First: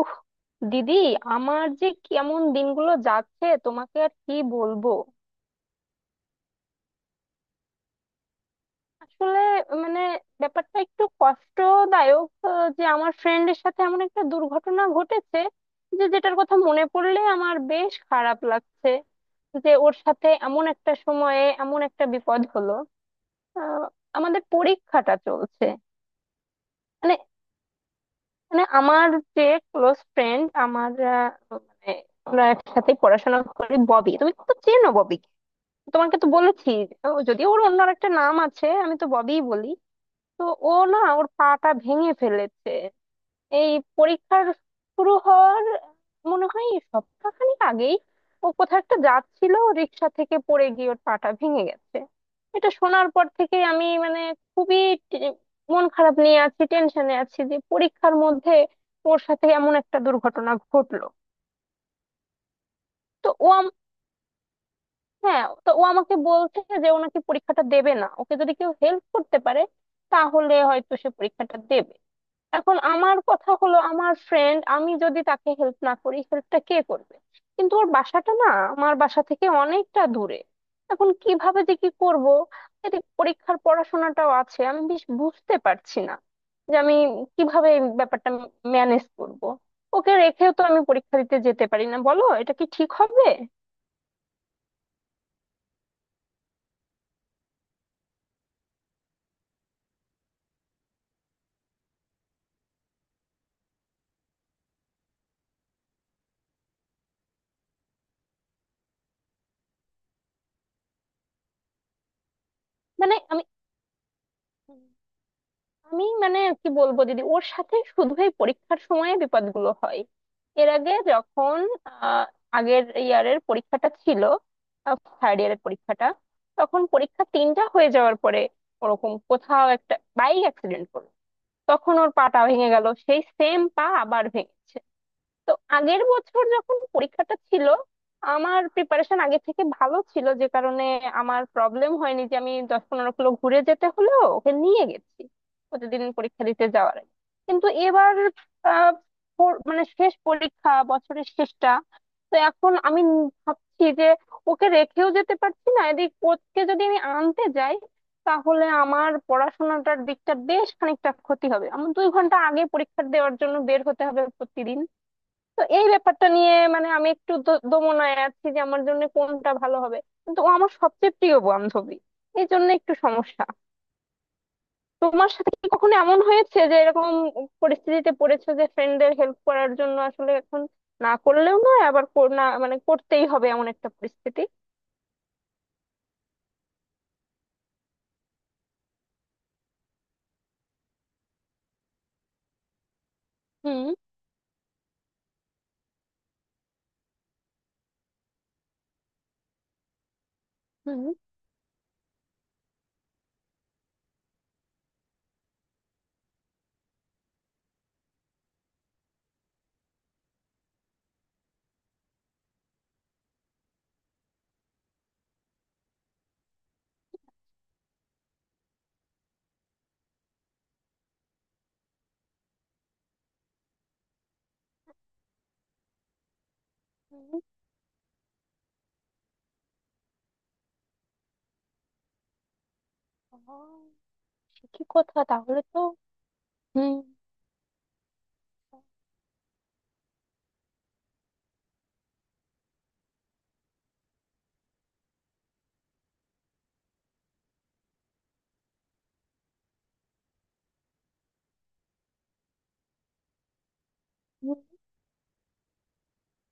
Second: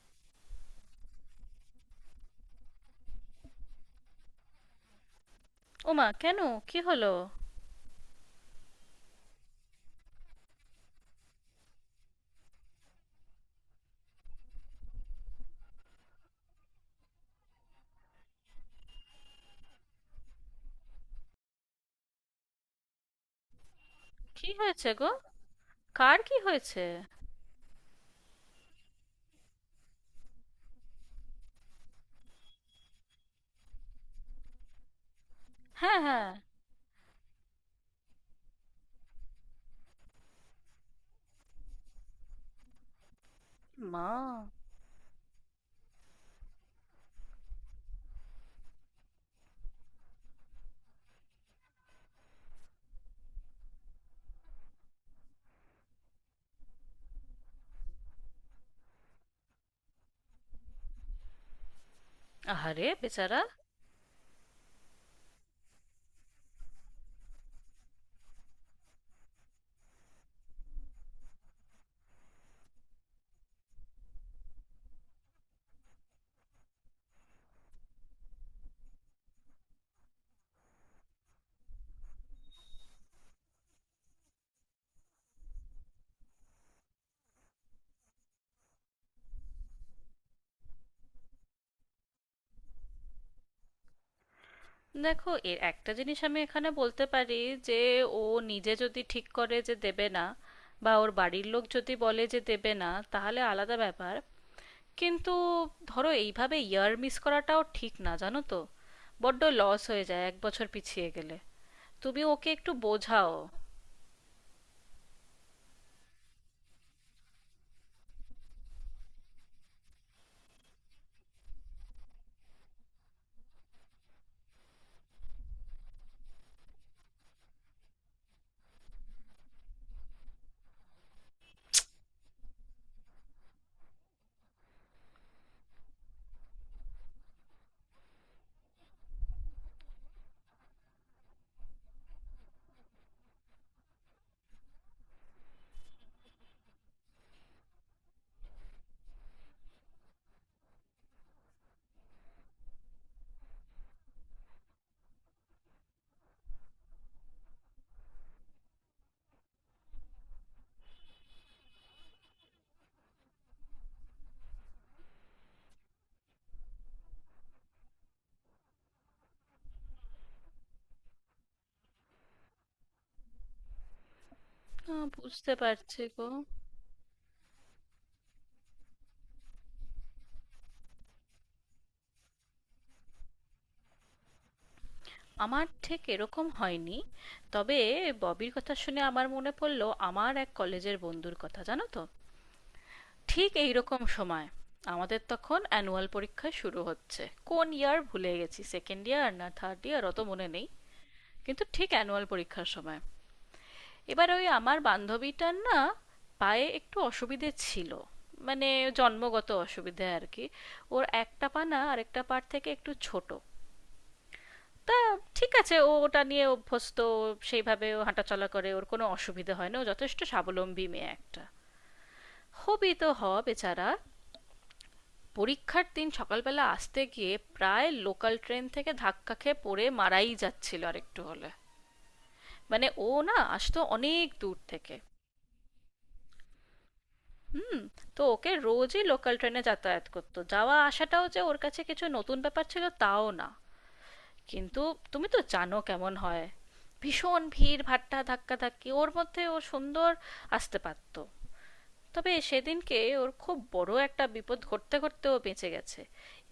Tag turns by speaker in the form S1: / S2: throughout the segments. S1: উফ, দিদি! আমার যে কেমন দিনগুলো যাচ্ছে তোমাকে আর কি বলবো।
S2: ওমা, কেন? কি হলো?
S1: আসলে, মানে ব্যাপারটা একটু কষ্টদায়ক যে আমার ফ্রেন্ডের সাথে এমন একটা দুর্ঘটনা ঘটেছে, যে যেটার কথা মনে পড়লে আমার বেশ খারাপ লাগছে, যে ওর সাথে এমন একটা সময়ে এমন একটা বিপদ হলো। আহ, আমাদের
S2: কি হয়েছে গো?
S1: পরীক্ষাটা চলছে।
S2: কার কি হয়েছে?
S1: মানে মানে আমার যে ক্লোজ ফ্রেন্ড আমার, মানে আমরা একসাথে পড়াশোনা করি, ববি। তুমি তো চেনো ববি,
S2: হ্যাঁ,
S1: তোমাকে
S2: হ্যাঁ।
S1: তো বলেছি। ও যদি ওর অন্য একটা নাম আছে, আমি তো ববিই বলি। তো ও না ওর পাটা ভেঙে ফেলেছে এই
S2: মা!
S1: পরীক্ষার শুরু হওয়ার মনে হয় সপ্তাহখানেক আগেই। ও কোথাও একটা যাচ্ছিল, রিক্সা থেকে পড়ে গিয়ে ওর পাটা ভেঙে গেছে। এটা শোনার পর থেকে আমি মানে খুবই টে- মন খারাপ নিয়ে আছি, টেনশনে আছি যে পরীক্ষার মধ্যে ওর সাথে এমন একটা দুর্ঘটনা ঘটলো।
S2: আহারে
S1: তো
S2: বেচারা।
S1: ও, হ্যাঁ তো ও আমাকে বলছে যে ও নাকি পরীক্ষাটা দেবে না, ওকে যদি কেউ হেল্প করতে পারে তাহলে হয়তো সে পরীক্ষাটা দেবে। এখন আমার কথা হলো আমার ফ্রেন্ড, আমি যদি তাকে হেল্প না করি হেল্পটা কে করবে। কিন্তু ওর বাসাটা না আমার বাসা থেকে অনেকটা দূরে। এখন কিভাবে যে কি করব, এদিকে পরীক্ষার পড়াশোনাটাও আছে। আমি বেশ বুঝতে পারছি না যে আমি কিভাবে এই ব্যাপারটা ম্যানেজ করব। ওকে রেখেও তো আমি পরীক্ষা দিতে যেতে পারি না, বলো এটা কি ঠিক হবে?
S2: দেখো, এর একটা জিনিস আমি এখানে বলতে পারি যে ও নিজে যদি ঠিক করে যে দেবে না, বা ওর বাড়ির লোক যদি বলে যে দেবে না, তাহলে আলাদা ব্যাপার। কিন্তু ধরো, এইভাবে ইয়ার মিস করাটাও ঠিক না, জানো তো। বড্ড লস হয়ে যায় এক বছর পিছিয়ে গেলে। তুমি ওকে একটু
S1: মানে
S2: বোঝাও।
S1: আমি, আমি কি বলবো দিদি, ওর সাথে শুধু এই পরীক্ষার সময়ে বিপদগুলো হয়। এর আগে যখন আহ, আগের ইয়ারের পরীক্ষাটা ছিল, থার্ড ইয়ারের পরীক্ষাটা, তখন পরীক্ষা তিনটা হয়ে যাওয়ার পরে ওরকম কোথাও একটা বাইক অ্যাক্সিডেন্ট করলো, তখন ওর পাটা ভেঙে গেল। সেই সেম পা আবার ভেঙেছে। তো আগের বছর যখন পরীক্ষাটা ছিল আমার প্রিপারেশন আগে থেকে ভালো ছিল, যে কারণে আমার প্রবলেম হয়নি যে আমি 10-15 কিলো ঘুরে যেতে হলো, ওকে নিয়ে গেছি প্রতিদিন পরীক্ষা দিতে যাওয়ার আগে। কিন্তু এবার আহ, মানে শেষ পরীক্ষা, বছরের শেষটা। তো এখন আমি ভাবছি যে ওকে রেখেও যেতে পারছি না, এদিক ওকে যদি আমি আনতে যাই তাহলে আমার পড়াশোনাটার দিকটা বেশ খানিকটা ক্ষতি হবে, আমার 2 ঘন্টা আগে পরীক্ষা দেওয়ার জন্য বের হতে হবে প্রতিদিন। তো এই ব্যাপারটা নিয়ে মানে আমি একটু দোমনায় আছি যে আমার জন্য কোনটা ভালো হবে। কিন্তু ও আমার সবচেয়ে প্রিয় বান্ধবী, এই জন্য একটু সমস্যা। তোমার সাথে
S2: বুঝতে
S1: কি কখনো
S2: পারছি
S1: এমন
S2: গো।
S1: হয়েছে যে এরকম পরিস্থিতিতে পড়েছো, যে ফ্রেন্ডদের হেল্প করার জন্য আসলে এখন না করলেও নয়, আবার কর- না মানে করতেই হবে, এমন একটা পরিস্থিতি?
S2: আমার ঠিক এরকম হয়নি, তবে ববির কথা শুনে আমার মনে পড়লো আমার এক কলেজের বন্ধুর কথা, জানো তো। ঠিক এই
S1: হুম।
S2: রকম সময় আমাদের তখন অ্যানুয়াল পরীক্ষা শুরু হচ্ছে। কোন ইয়ার ভুলে গেছি, সেকেন্ড ইয়ার না থার্ড ইয়ার, অত মনে নেই।
S1: হুম।
S2: কিন্তু ঠিক অ্যানুয়াল পরীক্ষার সময়, এবার ওই আমার বান্ধবীটার না, পায়ে একটু অসুবিধে ছিল। মানে জন্মগত অসুবিধে আর কি। ওর একটা পা না আরেকটা পার থেকে একটু ছোট। তা ঠিক আছে, ও ওটা নিয়ে অভ্যস্ত। ও সেইভাবে ও হাঁটাচলা করে, ওর কোনো অসুবিধা হয় না, ও যথেষ্ট স্বাবলম্বী মেয়ে একটা। হবি তো হ, বেচারা পরীক্ষার দিন সকালবেলা আসতে গিয়ে
S1: হুম।
S2: প্রায় লোকাল ট্রেন থেকে ধাক্কা খেয়ে পড়ে মারাই যাচ্ছিল আর একটু হলে। মানে ও না
S1: ও,
S2: আসতো অনেক দূর
S1: ঠিকই
S2: থেকে।
S1: কথা, তাহলে তো। হুম।
S2: হুম। তো ওকে রোজই লোকাল ট্রেনে যাতায়াত করতো, যাওয়া আসাটাও যে ওর কাছে কিছু নতুন ব্যাপার ছিল তাও না। কিন্তু তুমি তো জানো কেমন হয়, ভীষণ ভিড় ভাট্টা ধাক্কা ধাক্কি। ওর মধ্যে ও সুন্দর আসতে পারতো। তবে সেদিনকে ওর খুব বড় একটা
S1: হুম,
S2: বিপদ ঘটতে ঘটতে ও বেঁচে গেছে।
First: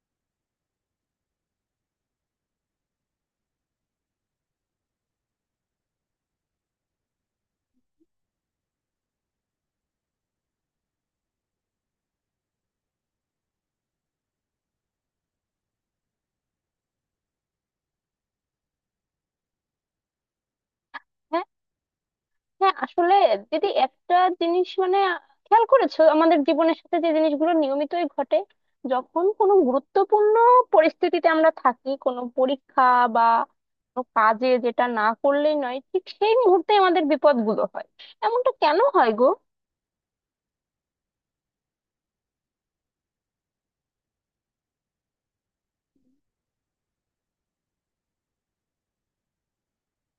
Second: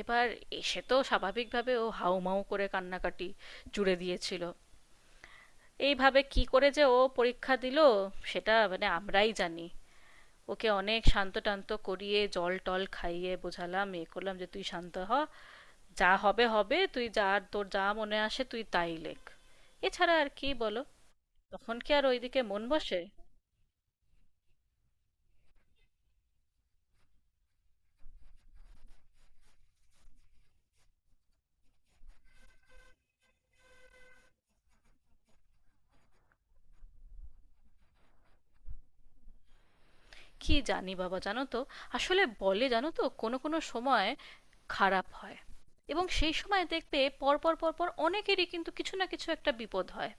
S2: এবার এসে তো স্বাভাবিকভাবে ও হাউমাউ করে কান্নাকাটি জুড়ে দিয়েছিল। এইভাবে কি করে যে ও পরীক্ষা দিল সেটা মানে আমরাই জানি। ওকে অনেক শান্ত টান্ত করিয়ে, জল টল খাইয়ে বোঝালাম, এ করলাম যে তুই শান্ত হ, যা হবে হবে, তুই যা, আর তোর যা মনে আসে তুই তাই লেখ। এছাড়া আর কি বলো,
S1: হ্যাঁ।
S2: তখন কি আর ওইদিকে মন
S1: হ্যাঁ
S2: বসে?
S1: আসলে দিদি একটা জিনিস মানে খেয়াল করেছো, আমাদের জীবনের সাথে যে জিনিসগুলো নিয়মিতই ঘটে, যখন কোনো গুরুত্বপূর্ণ পরিস্থিতিতে আমরা থাকি, কোনো পরীক্ষা বা কোনো কাজে যেটা না করলেই নয়, ঠিক সেই মুহূর্তে আমাদের বিপদগুলো হয়। এমনটা কেন হয় গো?
S2: কি জানি বাবা, জানো তো, আসলে বলে জানো তো কোনো কোনো সময় খারাপ হয়, এবং সেই সময় দেখবে পরপর পরপর অনেকেরই কিন্তু কিছু না কিছু একটা বিপদ হয়।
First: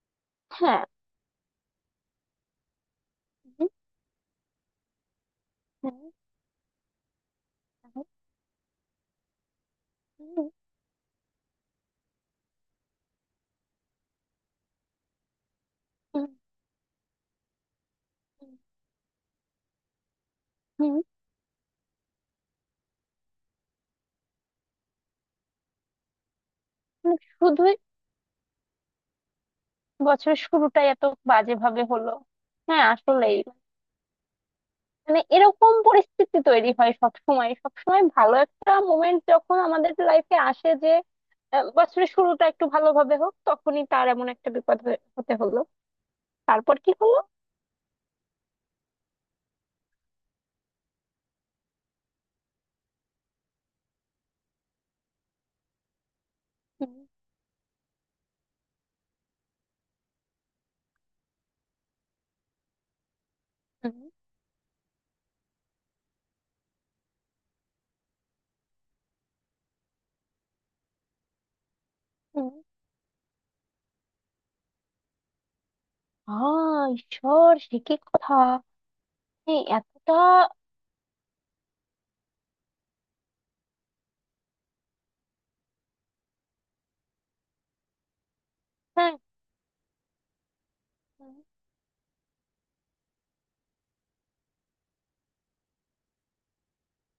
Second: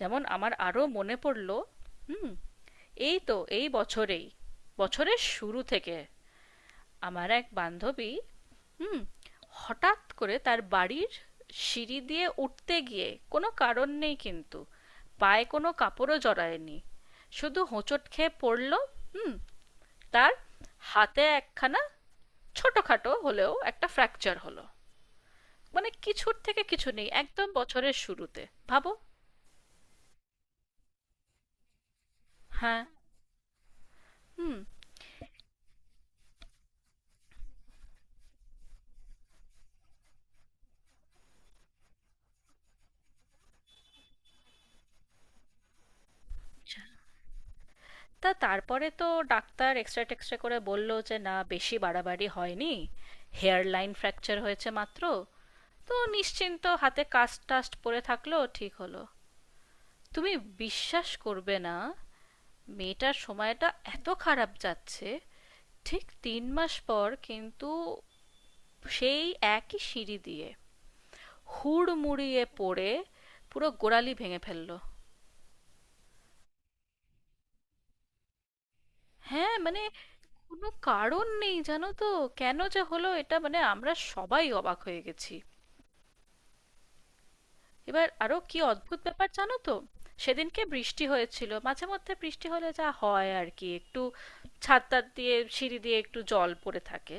S2: যেমন আমার
S1: হ্যাঁ
S2: আরও মনে পড়লো। হুম। এই তো এই বছরেই, বছরের শুরু থেকে আমার এক বান্ধবী, হুম, হঠাৎ করে তার বাড়ির সিঁড়ি দিয়ে উঠতে গিয়ে, কোনো কারণ নেই, কিন্তু পায়ে কোনো কাপড়ও জড়ায়নি, শুধু হোঁচট খেয়ে পড়ল। হুম। তার
S1: মানে
S2: হাতে একখানা ছোটোখাটো হলেও একটা ফ্র্যাকচার হলো। মানে কিছুর থেকে কিছু নেই, একদম
S1: শুধুই,
S2: বছরের শুরুতে। ভাবো!
S1: বছরের শুরুটাই এত বাজে ভাবে হলো।
S2: হ্যাঁ।
S1: হ্যাঁ আসলেই।
S2: হুম।
S1: মানে এরকম পরিস্থিতি তৈরি হয় সব সময়, সব সময় ভালো একটা মোমেন্ট যখন আমাদের লাইফে আসে যে বছরের শুরুটা একটু ভালোভাবে হোক, তখনই তার এমন একটা বিপদ হতে হলো। তারপর কি হলো?
S2: তা তারপরে তো ডাক্তার এক্সরে টেক্সরে করে বলল যে না, বেশি বাড়াবাড়ি হয়নি, হেয়ার লাইন ফ্র্যাকচার হয়েছে মাত্র। তো নিশ্চিন্ত,
S1: হুম।
S2: হাতে কাস্ট টাস্ট পরে থাকলো, ঠিক হলো। তুমি বিশ্বাস করবে না, মেয়েটার সময়টা
S1: হুম।
S2: এত খারাপ যাচ্ছে, ঠিক তিন মাস পর কিন্তু সেই একই সিঁড়ি দিয়ে হুড়মুড়িয়ে
S1: হুম।
S2: পড়ে পুরো গোড়ালি ভেঙে ফেললো।
S1: আ, ঈশ্বর, সে কি কথা!
S2: হ্যাঁ,
S1: এই
S2: মানে
S1: এতটা!
S2: কোনো কারণ নেই, জানো তো। কেন যে হলো এটা মানে আমরা সবাই অবাক হয়ে গেছি। এবার আরও কি অদ্ভুত
S1: হ্যাঁ,
S2: ব্যাপার জানো তো, সেদিনকে বৃষ্টি
S1: হ্যাঁ,
S2: হয়েছিল। মাঝে মধ্যে বৃষ্টি হলে যা হয় আর কি, একটু ছাদ টাদ দিয়ে সিঁড়ি দিয়ে একটু জল পড়ে থাকে।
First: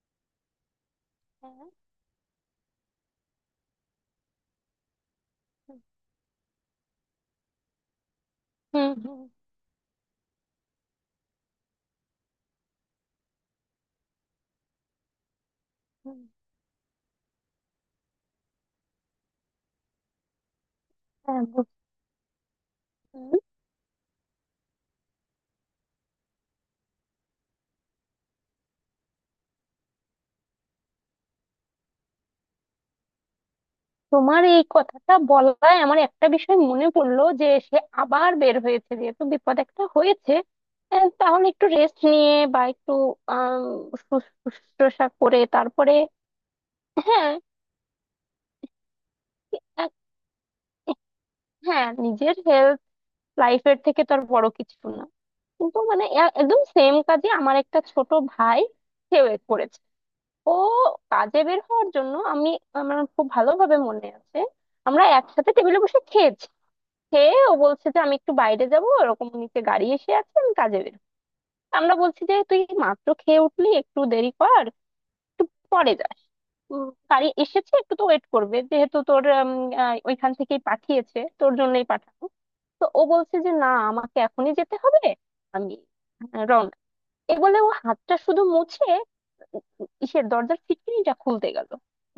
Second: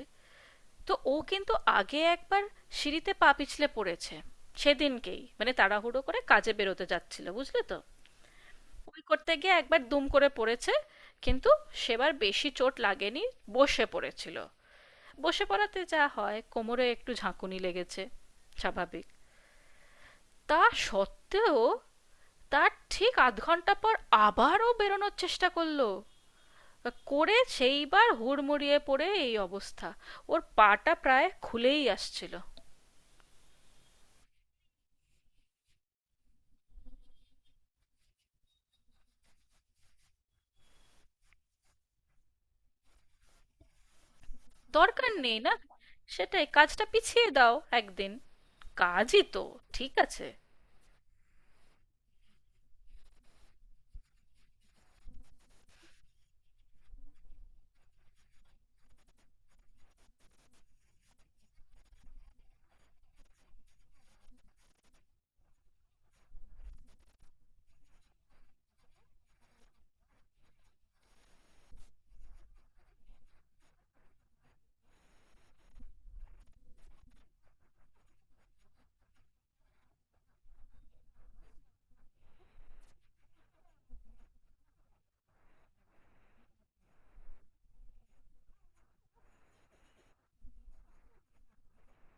S2: তো ও কিন্তু
S1: হ্যাঁ,
S2: আগে একবার সিঁড়িতে পা পিছলে পড়েছে। সেদিনকেই মানে তাড়াহুড়ো করে কাজে বেরোতে যাচ্ছিল, বুঝলে তো,
S1: হুম,
S2: ওই
S1: হুম।
S2: করতে গিয়ে একবার দুম করে পড়েছে। কিন্তু সেবার বেশি চোট লাগেনি, বসে পড়েছিল। বসে পড়াতে যা
S1: হুম,
S2: হয়, কোমরে একটু ঝাঁকুনি লেগেছে, স্বাভাবিক। তা
S1: হ্যাঁ
S2: সত্ত্বেও তার ঠিক আধ ঘন্টা পর আবারও বেরোনোর চেষ্টা করলো, করে সেইবার হুড়মুড়িয়ে পড়ে এই অবস্থা, ওর পাটা প্রায় খুলেই আসছিল।
S1: তোমার এই কথাটা বলায় আমার একটা বিষয় মনে পড়লো, যে সে আবার বের হয়েছে যেহেতু বিপদ একটা হয়েছে, তাহলে একটু রেস্ট নিয়ে বা একটু আম, শুশ্রূষা
S2: দরকার নেই
S1: করে
S2: না,
S1: তারপরে।
S2: সেটাই, কাজটা পিছিয়ে
S1: হ্যাঁ।
S2: দাও একদিন, কাজই তো, ঠিক
S1: এক-
S2: আছে।
S1: হ্যাঁ, নিজের হেলথ, লাইফের থেকে তো আর বড় কিছু না। কিন্তু মানে একদম সেম কাজে আমার একটা ছোট ভাই সেও এ করেছে। ও কাজে বের হওয়ার জন্য, আমি, আমার খুব ভালোভাবে মনে আছে, আমরা একসাথে টেবিলে বসে খেয়েছি। খেয়ে ও বলছে যে আমি একটু বাইরে যাব, ওরকম নিচে গাড়ি এসে আছে, আমি কাজে বের হই। আমরা বলছি যে তুই মাত্র খেয়ে উঠলি, একটু দেরি কর, পরে যাস। উম, গাড়ি এসেছে, একটু তো ওয়েট করবে, যেহেতু তোর ওইখান থেকেই পাঠিয়েছে, তোর জন্যই পাঠানো। তো ও বলছে যে না, আমাকে এখনই যেতে হবে, আমি রওনা। এ বলে ও হাতটা শুধু মুছে ইসের দরজার ফিটকিনিটা খুলতে গেল।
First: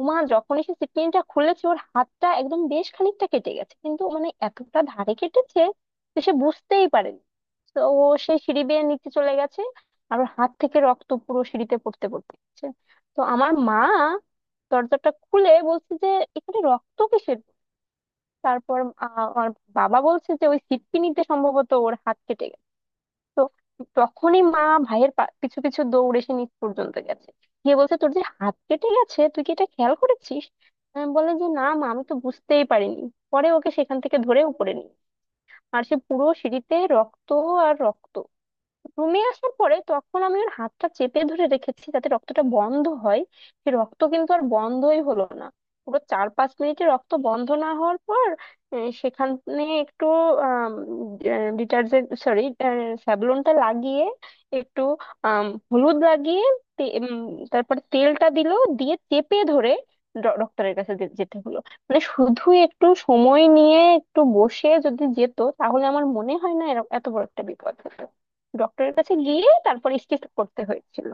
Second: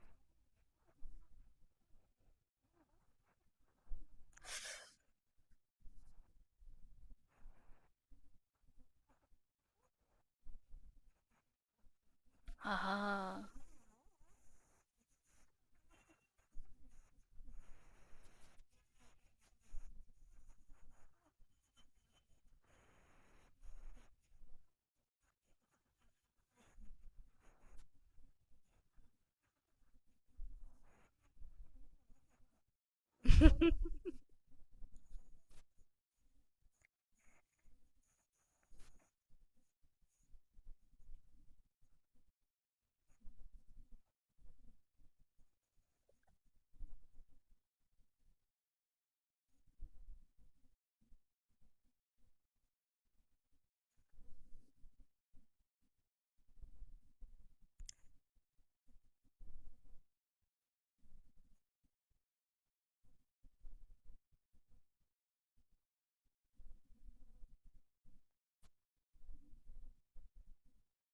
S1: উমা, যখনই সে ফিটকিনিটা খুলেছে ওর হাতটা একদম বেশ খানিকটা কেটে গেছে, কিন্তু মানে এতটা ধারে কেটেছে যে সে বুঝতেই পারেনি। তো ও সে সিঁড়ি বেয়ে নিচে চলে গেছে, আর ওর হাত থেকে রক্ত পুরো সিঁড়িতে পড়তে পড়তে গেছে।
S2: আহা!
S1: তো আমার মা দরজাটা খুলে বলছে যে এখানে রক্ত কিসের। তারপর আমার বাবা বলছে যে ওই ফিটকিনিতে সম্ভবত ওর হাত কেটে। তো তখনই মা ভাইয়ের পিছু পিছু দৌড়ে সে নিচ পর্যন্ত গেছে, গিয়ে বলছে তোর যে হাত কেটে গেছে, তুই কি এটা খেয়াল করেছিস? আমি বলে যে না মা, আমি তো বুঝতেই পারিনি। পরে ওকে সেখান থেকে ধরে উপরে নিই, আর সে পুরো সিঁড়িতে রক্ত আর রক্ত। রুমে আসার পরে তখন আমি ওর হাতটা চেপে ধরে রেখেছি যাতে রক্তটা বন্ধ হয়, সে রক্ত কিন্তু আর বন্ধই হলো না। পুরো 4-5 মিনিটে রক্ত বন্ধ না হওয়ার পর সেখানে একটু ডিটারজেন্ট সরি স্যাভলনটা লাগিয়ে, একটু আম, হলুদ লাগিয়ে, তে- উম, তারপরে তেলটা দিল, দিয়ে চেপে ধরে ডক্টরের কাছে যেতে হলো। মানে শুধু একটু সময় নিয়ে একটু বসে যদি যেত, তাহলে আমার মনে হয় না এত বড় একটা বিপদ হতো। ডক্টরের কাছে গিয়ে তারপর স্টিচ করতে হয়েছিল।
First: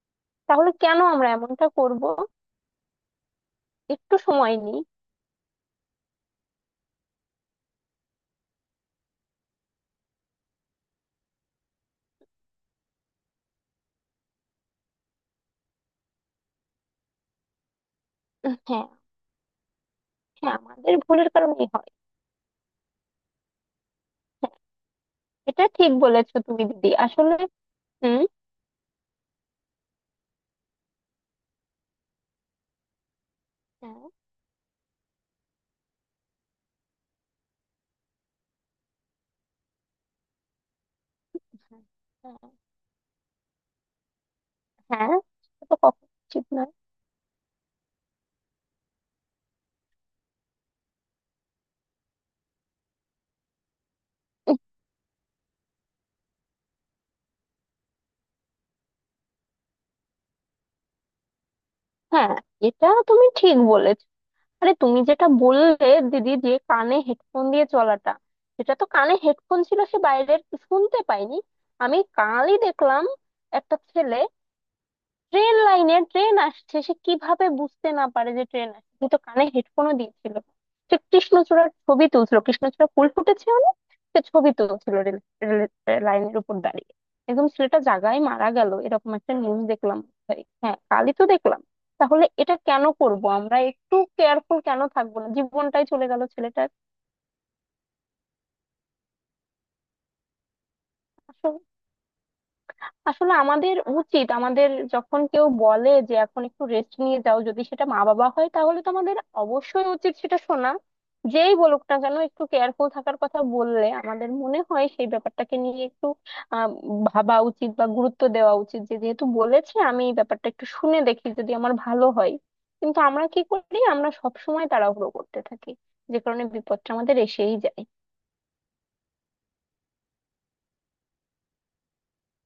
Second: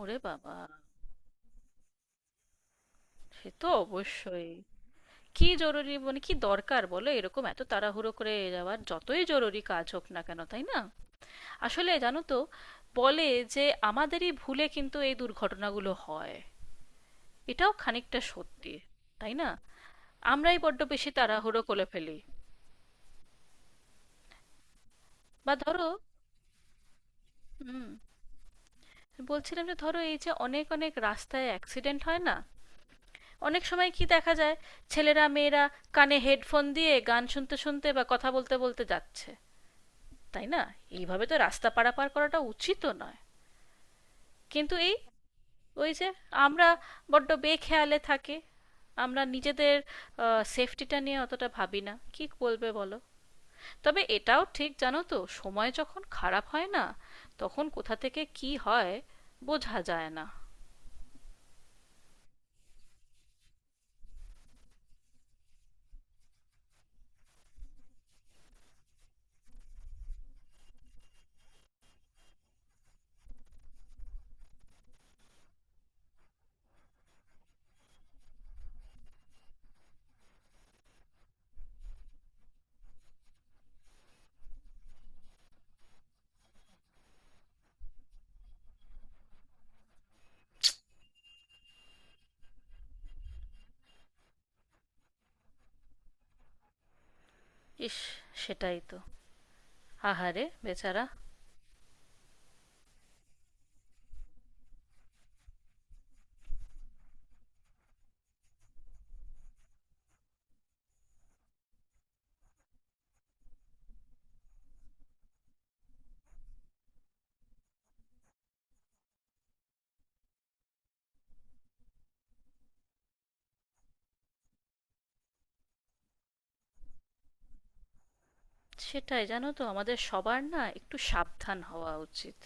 S2: ওরে বাবা!
S1: তাহলে কেন আমরা এমনটা করব,
S2: সে তো
S1: একটু
S2: অবশ্যই।
S1: সময় নিই।
S2: কি জরুরি, মানে কি দরকার বলো এরকম এত তাড়াহুড়ো করে যাওয়ার, যতই জরুরি কাজ হোক না কেন, তাই না? আসলে জানো তো, বলে যে আমাদেরই ভুলে কিন্তু এই দুর্ঘটনাগুলো হয়, এটাও খানিকটা সত্যি,
S1: হ্যাঁ।
S2: তাই না?
S1: হ্যাঁ,
S2: আমরাই বড্ড
S1: আমাদের
S2: বেশি
S1: ভুলের
S2: তাড়াহুড়ো
S1: কারণেই
S2: করে
S1: হয়।
S2: ফেলি। বা
S1: এটা
S2: ধরো,
S1: ঠিক বলেছো তুমি দিদি আসলে।
S2: হুম,
S1: হুম।
S2: বলছিলাম যে ধরো, এই যে অনেক অনেক রাস্তায় অ্যাক্সিডেন্ট হয় না, অনেক সময় কি দেখা যায়, ছেলেরা মেয়েরা কানে হেডফোন দিয়ে গান শুনতে শুনতে বা কথা বলতে বলতে যাচ্ছে, তাই না? এইভাবে তো রাস্তা পারাপার করাটা উচিতও নয়। কিন্তু এই,
S1: হ্যাঁ, হ্যাঁ, হ্যাঁ, এটা তো
S2: ওই
S1: কখনো
S2: যে,
S1: উচিত
S2: আমরা
S1: নয়।
S2: বড্ড বেখেয়ালে থাকে, আমরা নিজেদের সেফটিটা নিয়ে অতটা ভাবি না, কি বলবে বলো। তবে এটাও
S1: উম,
S2: ঠিক, জানো তো, সময় যখন খারাপ হয় না, তখন কোথা থেকে কি হয় বোঝা যায় না।
S1: হ্যাঁ, এটা তুমি ঠিক বলেছো। আরে তুমি যেটা বললে দিদি, যে কানে হেডফোন দিয়ে চলাটা, সেটা তো কানে হেডফোন ছিল, সে বাইরের শুনতে পাইনি। আমি কালই দেখলাম একটা ছেলে, ট্রেন লাইনে ট্রেন আসছে, সে কিভাবে বুঝতে না পারে যে ট্রেন আসছে? সে তো কানে হেডফোনও দিয়েছিল, সে কৃষ্ণচূড়ার ছবি তুলছিল, কৃষ্ণচূড়া ফুল ফুটেছে অনেক, সে ছবি তুলছিল রেল রেল- লাইনের উপর দাঁড়িয়ে। একদম ছেলেটা জাগায় মারা গেল, এরকম একটা নিউজ দেখলাম ভাই। হ্যাঁ, কালই তো দেখলাম। তাহলে এটা কেন করব আমরা, একটু কেয়ারফুল কেন থাকবো না? জীবনটাই চলে গেল ছেলেটার।
S2: ইস! সেটাই তো। আহারে বেচারা।
S1: আসলে আমাদের উচিত, আমাদের যখন কেউ বলে যে এখন একটু রেস্ট নিয়ে যাও, যদি সেটা মা বাবা হয় তাহলে তো আমাদের অবশ্যই উচিত সেটা শোনা। যেই বলুক না কেন একটু কেয়ারফুল থাকার কথা বললে, আমাদের মনে হয় সেই ব্যাপারটাকে নিয়ে একটু আহ ভাবা উচিত, বা গুরুত্ব দেওয়া উচিত, যে যেহেতু বলেছে আমি এই ব্যাপারটা একটু শুনে দেখি, যদি আমার ভালো হয়। কিন্তু আমরা কি করি, আমরা সব সময় তাড়াহুড়ো করতে থাকি, যে কারণে বিপদটা আমাদের এসেই যায়।
S2: সেটাই, জানো তো, আমাদের সবার না একটু সাবধান হওয়া উচিত।